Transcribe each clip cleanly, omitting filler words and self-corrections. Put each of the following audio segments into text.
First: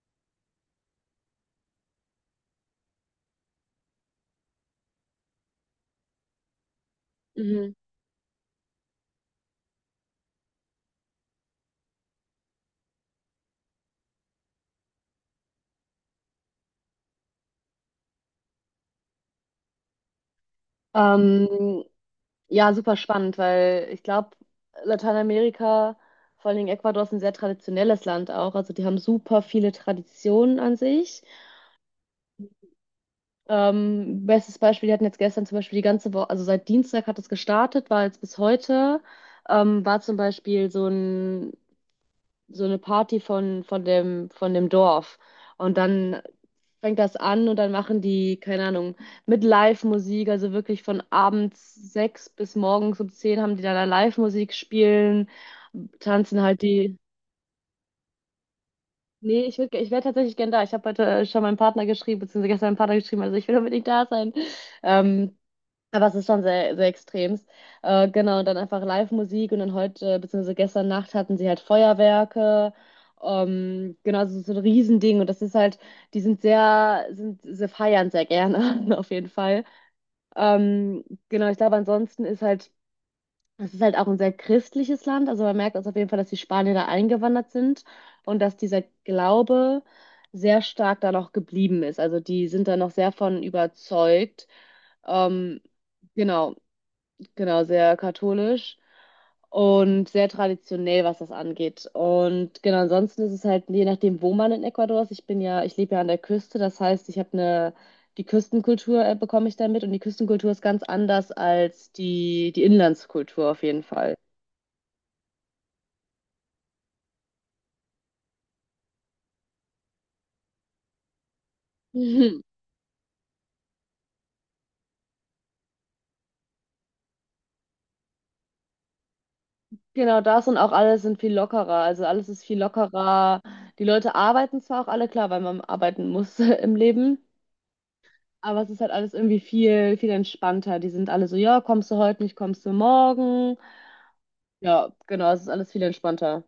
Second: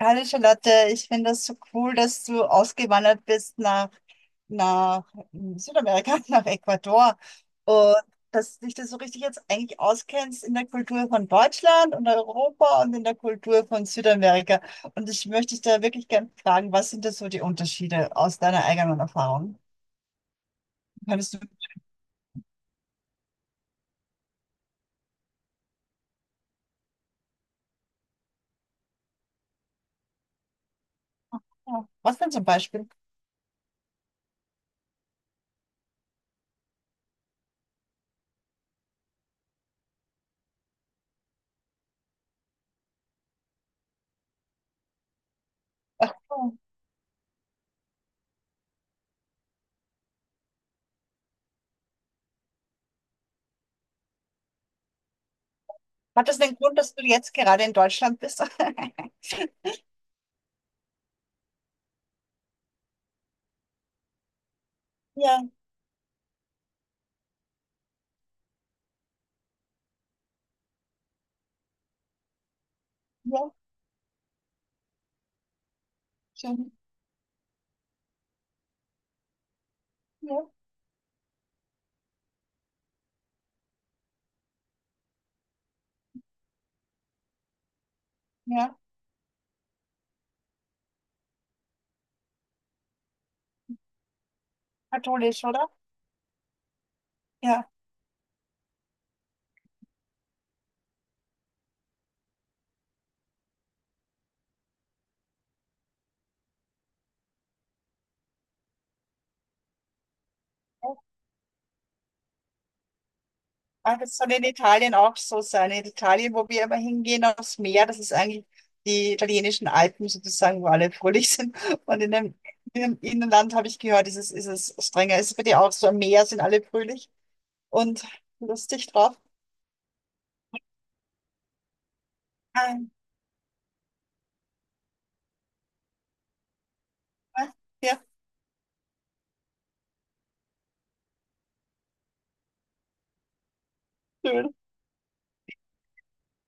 Hallo Charlotte, ich finde das so cool, dass du ausgewandert bist nach Südamerika, nach Ecuador Mhm. und dass dich das so richtig jetzt eigentlich auskennst in der Kultur von Deutschland und Europa und in der Kultur von Südamerika. Und ich möchte dich da wirklich gerne fragen, was sind da so die Unterschiede aus deiner eigenen Erfahrung? Könntest du, Ähm, ja, super spannend, weil ich glaube, Lateinamerika, vor allen Dingen Ecuador, ist ein sehr traditionelles Land auch. Also die haben super viele Traditionen an sich. ja, was denn zum Beispiel? Bestes Beispiel, die hatten jetzt gestern zum Beispiel die ganze Woche, also seit Dienstag hat es gestartet, war jetzt bis heute, war zum Beispiel so ein, so eine Party von dem Dorf. Und dann Oh. fängt das an und dann machen die, keine Ahnung, mit Live-Musik, also wirklich von abends 6 bis morgens um 10 haben die dann da Live-Musik spielen, Hat das tanzen den halt Grund, dass die. du jetzt gerade in Deutschland bist? Nee, ich wäre tatsächlich gern da. Ich habe heute schon meinem Partner geschrieben, beziehungsweise gestern meinem Partner geschrieben, also ich will unbedingt da sein. Ähm, Ja, aber es ist schon sehr, sehr extremst. Genau, und dann einfach Live-Musik und dann heute, beziehungsweise gestern Nacht hatten sie halt Feuerwerke. ja, Genau, so ein Riesending und das ist halt, die sind schön. sehr, sind, sie feiern sehr gerne, auf jeden Fall. Ja, Ähm, genau, ich glaube, ansonsten es ist halt auch ein sehr christliches Land, also man merkt also auf jeden Fall, dass die Spanier da eingewandert sind und dass ja, dieser Glaube sehr stark da noch geblieben ist. Also die sind da noch sehr von überzeugt. katholisch, Ähm, oder? Genau, genau, Ja. sehr katholisch und sehr traditionell, was das angeht. Und genau, ansonsten ist es halt, je nachdem, wo man in Ecuador ist, ich lebe ja an der Küste, das heißt, die Küstenkultur bekomme ich damit und die Küstenkultur ist ganz anders als die Inlandskultur auf jeden Ah, Fall. das soll in Italien auch so sein. In Italien, wo wir immer hingehen, aufs Meer, das ist eigentlich die italienischen Alpen sozusagen, wo alle fröhlich sind. Und in dem, Mhm. im Innenland habe ich gehört, ist es strenger. Ist es bei dir auch so? Am Meer sind alle fröhlich und lustig drauf. Genau das und auch alles sind viel lockerer. Also alles ist viel Ah, lockerer. Die Leute arbeiten zwar auch alle, klar, weil man arbeiten muss im Leben, ah, ja, aber es ist halt alles irgendwie viel, viel entspannter. Die sind alle so, ja, kommst du heute nicht, kommst du morgen. schön. Ja, genau, es ist alles viel entspannter.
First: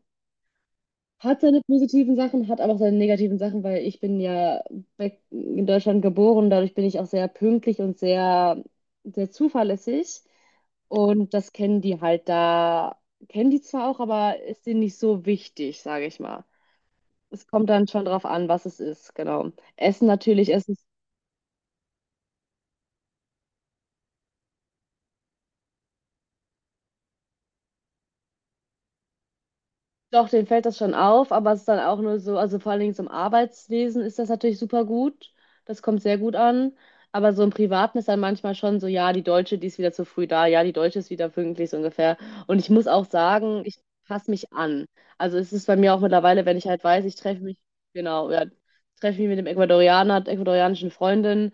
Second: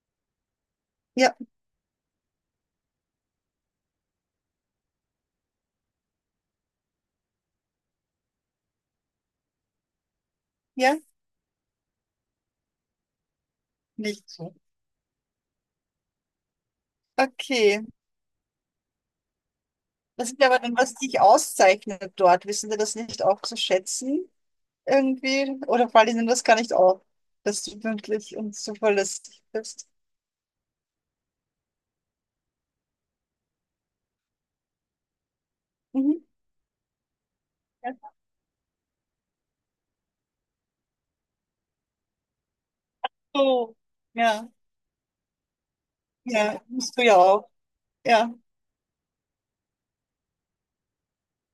Ja, Hat seine positiven Sachen, hat aber auch seine negativen Sachen, weil ich bin ja weg in Deutschland geboren, dadurch bin ich auch sehr pünktlich und sehr, sehr zuverlässig. ja, Und das kennen die halt da, kennen die zwar auch, nicht aber so. ist denen nicht so wichtig, sage ich mal. Es kommt Okay. dann schon drauf an, was es ist, genau. Essen Das ist ja natürlich, aber Essen dann, was dich auszeichnet dort. Wissen Sie das nicht auch zu schätzen? Irgendwie? Oder fallen Ihnen das gar nicht auf, dass du pünktlich und zuverlässig bist? Doch, denen fällt das schon auf, aber es ist dann auch nur so, also vor allen Dingen so im Arbeitswesen ist das natürlich super gut. Das kommt sehr Mhm. gut an. Aber so im Privaten ist Ja, dann manchmal schon so, ja, die Deutsche, die ist wieder zu früh da, ja, die Deutsche ist wieder pünktlich so ungefähr. Und ich muss auch sagen, so. ich passe Ja, mich an. Also es ist bei mir auch mittlerweile, wenn ja, ich halt musst du weiß, ja auch. Genau, Ja. ja, treffe mich mit dem Ecuadorianer, der ecuadorianischen Freundin,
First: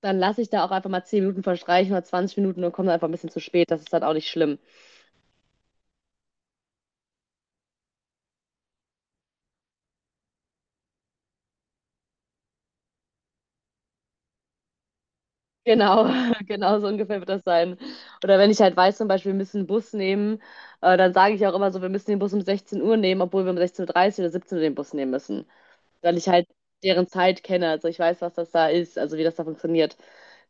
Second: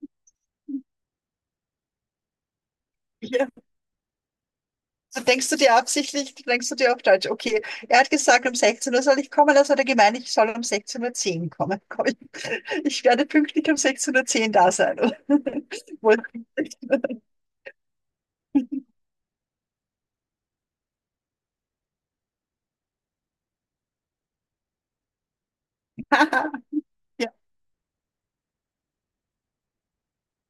dann lasse ich da auch einfach mal 10 Minuten verstreichen oder 20 Minuten und komme dann einfach ein bisschen zu ja. spät. Das ist dann auch nicht schlimm. So denkst du dir absichtlich, denkst du dir auf Deutsch, okay, er hat gesagt, um 16 Uhr soll ich kommen, also hat er gemeint, ich soll um 16:10 Uhr kommen. Komm, ich werde pünktlich um 16:10 Uhr da sein. Genau, Wohl pünktlich. genau so ungefähr wird das sein. Oder wenn ich halt weiß, zum Beispiel, wir müssen einen Bus nehmen, dann sage ich auch immer so, wir müssen den Bus um 16 Uhr nehmen, obwohl wir um 16.30 Uhr dreißig oder 17 Uhr den Bus nehmen müssen. Weil ich halt deren Ja, Zeit kenne. Also ich weiß, was das da ist, also wie das da funktioniert.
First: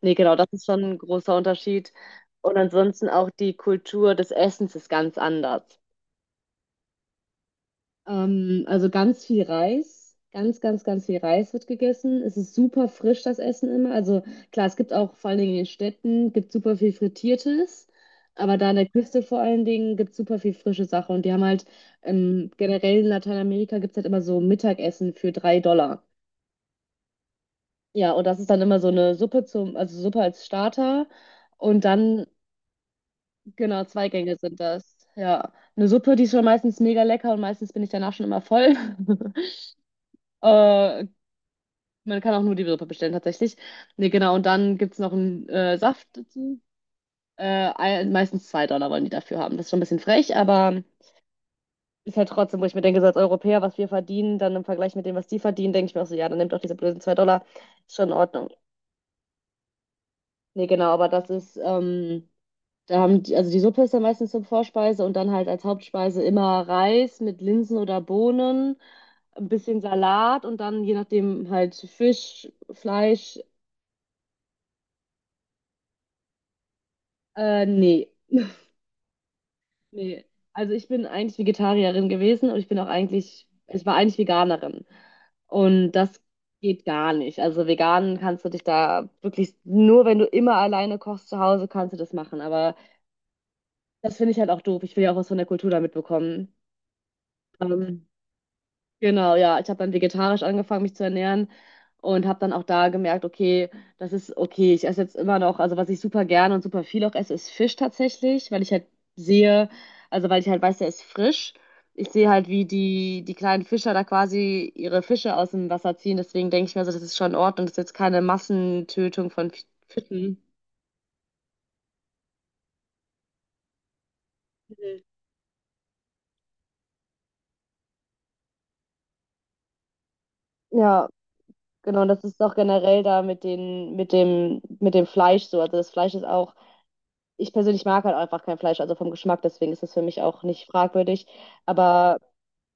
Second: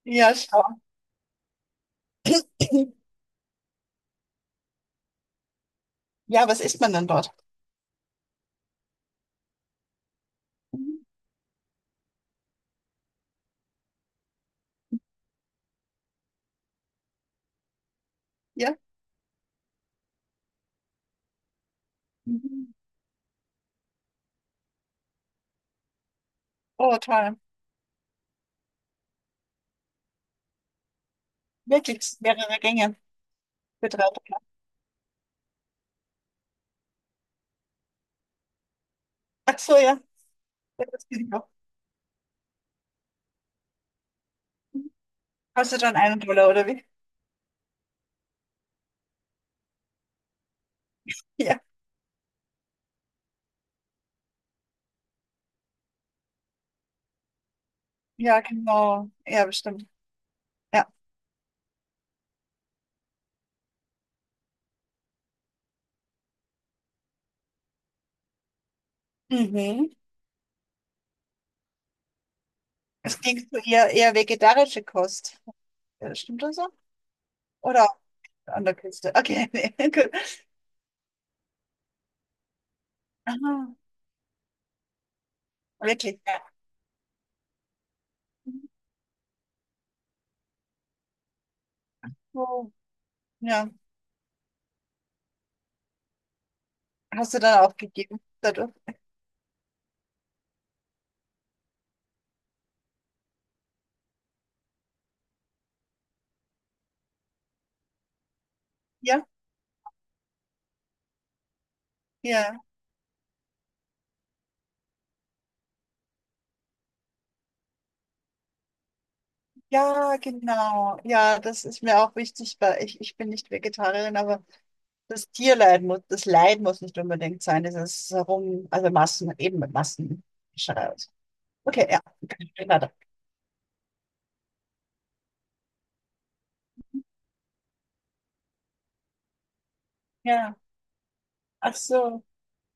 Nee, ja, genau, das ist schau. schon ein großer Unterschied. Und ansonsten auch die Kultur des Essens ist ganz anders. Ja, was isst man dann dort? Also ganz viel Reis, ganz, ganz, Mhm. ganz viel Reis wird gegessen. Es ist super frisch, das Essen immer. Also klar, es gibt auch vor allen Dingen in den Städten, gibt super viel Frittiertes, aber da an Ja. der Küste vor allen Dingen gibt es super viel frische Sache. Und die haben halt Mhm. generell in Lateinamerika gibt es halt immer so Mittagessen für 3 Dollar. Oh, toll. Ja, und das ist dann immer so eine Suppe zum, also Suppe als Starter. Und Wirklich dann, mehrere Gänge genau, für drei zwei Gänge Dollar. sind das. Ja, eine Suppe, die ist schon meistens mega lecker und meistens bin ich danach schon immer voll. Ach so, ja. Ja, Äh, das geht auch. Man kann auch nur die Suppe bestellen, tatsächlich. Nee, genau. Und dann gibt es noch einen Kostet dann Saft einen Dollar, dazu. oder wie? Äh, Meistens 2 Dollar wollen die dafür haben. Das ist schon ein bisschen frech, aber Ja. ist halt trotzdem, wo ich mir denke, so als Europäer, was wir verdienen, dann im Vergleich mit dem, was die verdienen, denke ich mir auch so, ja, dann nehmt doch diese blöden 2 Dollar. Ist schon in Ja, Ordnung. genau. Ja, bestimmt. Nee, genau. Ja. Aber das ist, da haben die, also die Suppe ist dann meistens zur Vorspeise und dann halt als Hauptspeise immer Reis mit Linsen oder Bohnen, ein bisschen Mhm. Salat und dann je nachdem halt Fisch, Es ging Fleisch. zu eher, eher vegetarische Kost. Ja, stimmt das so? Oder Nee. an der Küste? Okay, nee, gut. Nee, also ich bin eigentlich Vegetarierin gewesen und Aha, ich war eigentlich Veganerin. Und das wirklich. Ja. geht gar nicht. Also vegan kannst du dich da wirklich, nur wenn du immer alleine kochst zu Hause, kannst du das machen. So, Aber ja. das finde ich halt auch doof. Ich will ja auch was von der Kultur da mitbekommen. Hast du dann Ähm, aufgegeben dadurch? Genau, ja. Ich habe dann vegetarisch angefangen, mich zu ernähren und habe dann auch da gemerkt, okay, das ist okay. Ich esse jetzt immer noch, also was ich super gerne und super viel auch esse, ist Fisch tatsächlich, Ja? sehe, weil ich halt weiß, der ist frisch. Ich sehe halt, Ja. wie die kleinen Fischer da quasi ihre Fische aus dem Wasser ziehen. Deswegen denke ich mir so, das ist schon in Ordnung. Das ist jetzt keine Massentötung von F- Ja, Fischen. genau. Ja, das ist mir auch wichtig, weil ich bin nicht Vegetarierin, aber Mhm. das Tierleid muss, das Leid muss nicht unbedingt sein, dieses Herum, also Massen, eben mit Massen. Ja, Okay, ja. genau. Und das ist auch Weiter. generell da mit dem Fleisch so. Also das Fleisch ist auch Ich persönlich mag halt einfach kein Fleisch, also vom Geschmack, deswegen ist das für mich auch Ja. nicht fragwürdig. Ach Aber so.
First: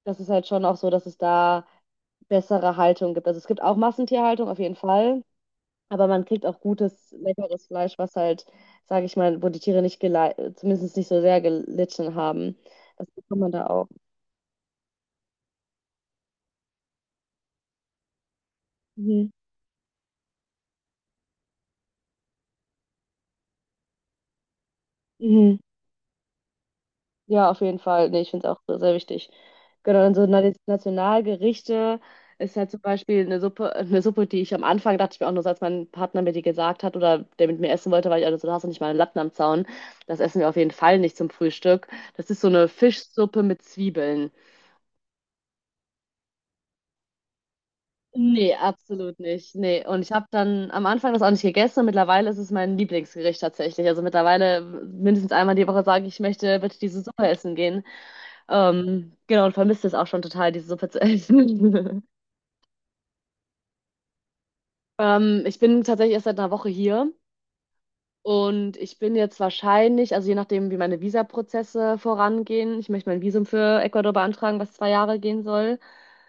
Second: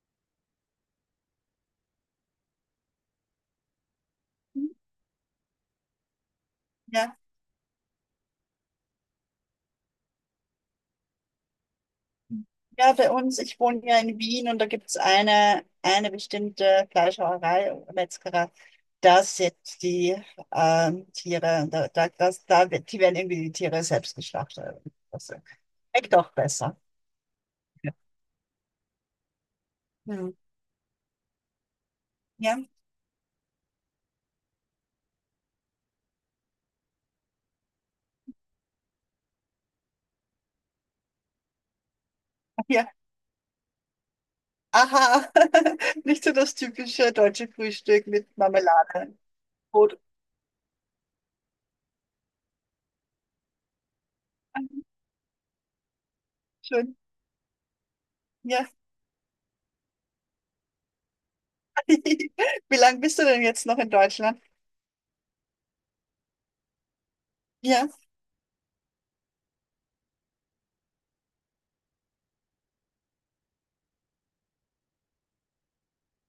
das ist halt schon auch so, dass es da bessere Haltung gibt. Also es gibt auch Massentierhaltung auf jeden Fall, aber man kriegt auch gutes, Ja. leckeres Fleisch, was halt, sage ich mal, wo die Tiere nicht zumindest nicht so sehr gelitten haben. Ja, Das bei uns, bekommt man ich da wohne auch. ja in Wien und da gibt es eine bestimmte Fleischerei oder Metzgerei. Da Mhm. setzt die Tiere, da, da, das, da, wird- die werden irgendwie die Tiere selbst geschlachtet. Das Mhm. schmeckt auch besser. Ja, auf jeden Ja. Fall. Nee, ich finde es auch sehr wichtig. Genau, und so Hm. Nationalgerichte ist Ja, halt zum Beispiel eine Suppe, die ich am Anfang dachte ich mir auch nur, so, als mein Partner mir die gesagt hat oder der mit mir essen wollte, weil ich also, du hast doch nicht mal einen Latten am Zaun. Das essen wir auf jeden Fall nicht zum Frühstück. Das ist so eine ja. Fischsuppe mit Zwiebeln. Aha, nicht so das typische deutsche Frühstück mit Nee, Marmelade. absolut nicht. Nee, Brot. und ich habe dann am Anfang das auch nicht gegessen und mittlerweile ist es mein Lieblingsgericht tatsächlich. Also mittlerweile mindestens einmal die Woche sage ich, ich möchte bitte Schön. diese Suppe essen gehen. Ja. Genau, und vermisst es auch schon total, diese Suppe zu essen. Wie lange bist du denn jetzt noch in Deutschland? Ich bin tatsächlich erst seit einer Woche hier Ja. und ich bin jetzt wahrscheinlich, also je nachdem, wie meine Visaprozesse vorangehen, ich möchte mein Visum für Ecuador beantragen, was 2 Jahre gehen soll,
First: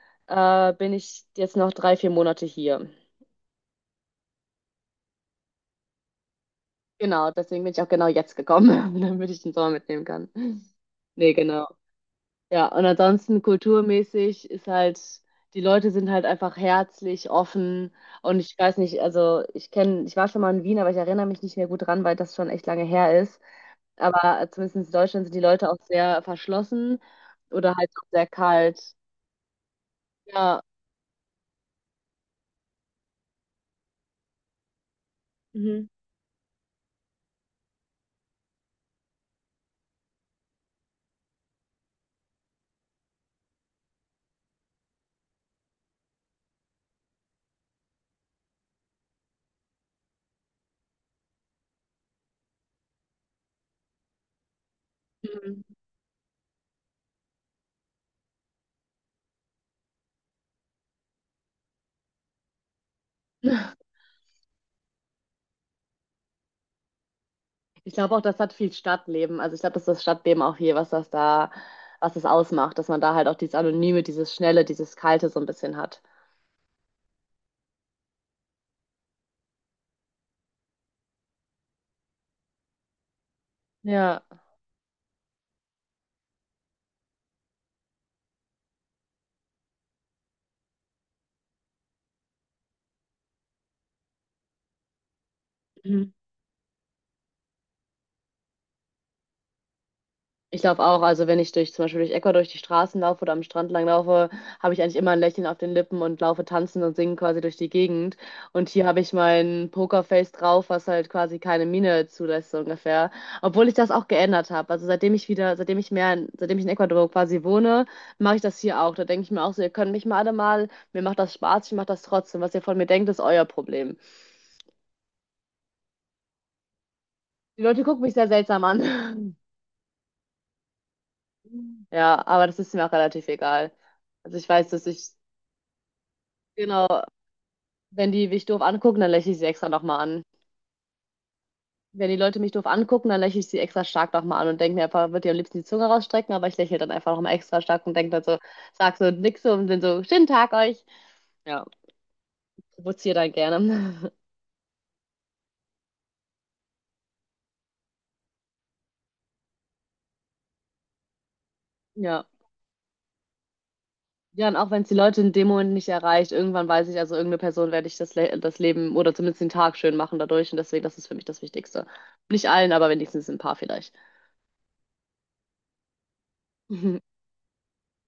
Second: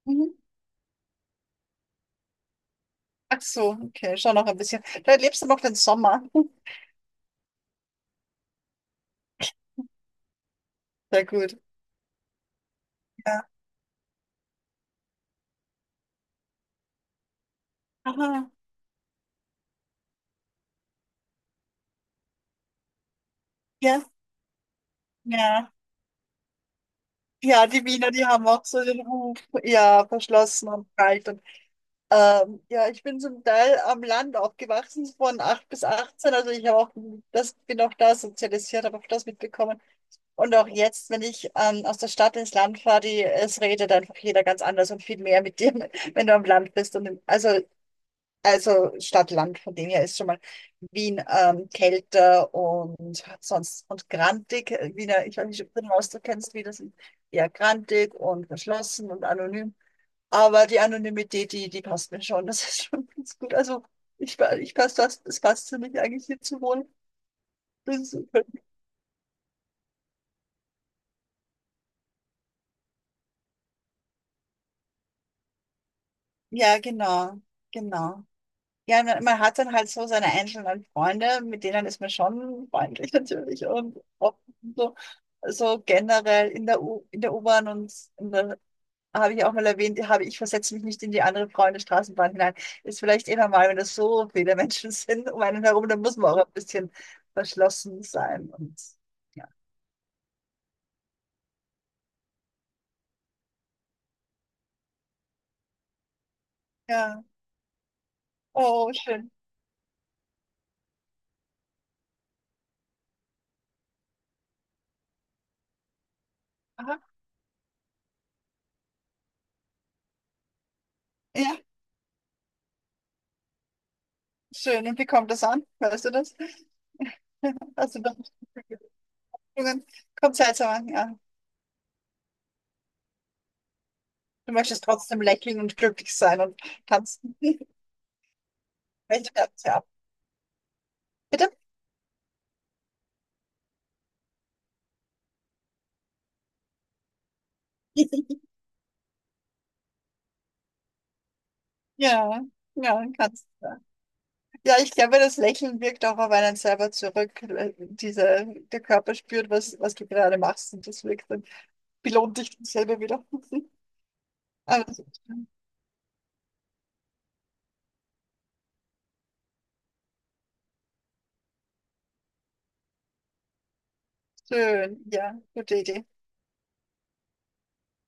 Mhm. Bin ich jetzt noch 3, 4 Monate hier. Ach so, okay, schon noch ein bisschen. Da lebst du noch den Sommer. Genau, deswegen bin ich auch genau jetzt gekommen, damit ich den Sommer mitnehmen kann. Sehr Nee, gut. genau. Ja, und ansonsten Ja. kulturmäßig ist halt, die Leute sind halt einfach herzlich, offen und Aha. ich weiß nicht, ich war schon mal in Wien, aber ich erinnere mich nicht mehr gut dran, weil das schon echt lange her ist. Ja. Aber zumindest in Deutschland sind die Leute Ja. auch sehr verschlossen Ja, oder die halt auch Wiener, die sehr haben auch kalt. so den Ruf, ja, Ja. verschlossen und kalt. Und, ja, ich bin zum Teil am Land aufgewachsen, von acht bis Mhm. achtzehn Also ich habe auch das, bin auch da sozialisiert, habe auch das mitbekommen. Und auch jetzt, wenn ich aus der Stadt ins Land fahre, die, es redet einfach jeder ganz anders und viel mehr mit dir, wenn du am Land bist. Und also Stadt-Land, von dem her ist schon mal Wien kälter und sonst und grantig. Wiener, ich weiß nicht, Mhm. ob du den Ausdruck kennst, wie das ist. Eher grantig und verschlossen und anonym. Aber die Anonymität, die passt mir schon. Das ist schon ganz gut. Also ich passt das, es passt für mich eigentlich hier zu wohnen. Ich Das ist glaube auch, das super. hat viel Stadtleben. Also ich glaube, das ist das Stadtleben auch hier, was das ausmacht, dass man da halt auch dieses Anonyme, dieses Schnelle, dieses Kalte so ein bisschen hat. Ja, genau, genau. Ja, man hat dann halt so seine einzelnen Freunde, mit denen ist man schon freundlich natürlich und Ja. auch so, so. Also generell in der U-Bahn und in der, habe ich auch mal erwähnt, habe ich versetze mich nicht in die andere Freunde Straßenbahn hinein. Ist vielleicht eh normal, wenn das so viele Menschen sind um einen herum, dann muss man auch ein bisschen verschlossen sein und ja. Ich laufe auch, also wenn ich zum Beispiel durch Ecuador durch die Straßen laufe oder am Strand lang laufe, habe ich eigentlich immer ein Lächeln auf den Lippen und laufe tanzend und singen Ja, quasi durch die Gegend. Und hier oh, habe ich schön. mein Pokerface drauf, was halt quasi keine Miene zulässt, so ungefähr. Obwohl ich das auch geändert habe. Also seitdem ich wieder, seitdem ich mehr, in- seitdem ich in Aha. Ecuador quasi wohne, mache ich das hier auch. Da denke ich mir auch so, ihr könnt mich mal alle mal, mir macht das Ja, Spaß, ich mache das trotzdem. Was ihr von mir denkt, ist euer Problem. schön. Und wie kommt das an? Weißt du das? Die Leute Hast du gucken da. mich sehr seltsam an. Kommt seltsam an, ja. Ja, aber das ist mir auch relativ egal. Also ich Du weiß, möchtest dass ich. trotzdem lächeln und glücklich sein und Genau. tanzen. Wenn die mich doof angucken, dann lächle Welche ich sie extra Fernseher ab? nochmal an. Bitte? Wenn die Leute mich doof angucken, dann lächle ich sie extra stark nochmal an und denke mir einfach, würde ihr am liebsten die Zunge rausstrecken, aber ich lächle dann einfach nochmal extra stark und denke dann so, sag so nix so und bin so, schönen Tag euch. Ja, Ja, ja, provoziere dann kannst du. gerne. Ja, ich glaube, das Lächeln wirkt auch auf einen selber zurück. Diese, der Körper spürt, was du gerade machst und das wirkt dann, Ja. belohnt dich selber wieder. Ja, und auch wenn Aber es die das Leute ist in dem Moment nicht erreicht, irgendwann weiß ich, also irgendeine Person werde ich das Leben oder zumindest den Tag schön machen dadurch und deswegen, das ist für mich das Wichtigste. Nicht allen, aber wenigstens ein paar vielleicht. schön, ja, gute Idee.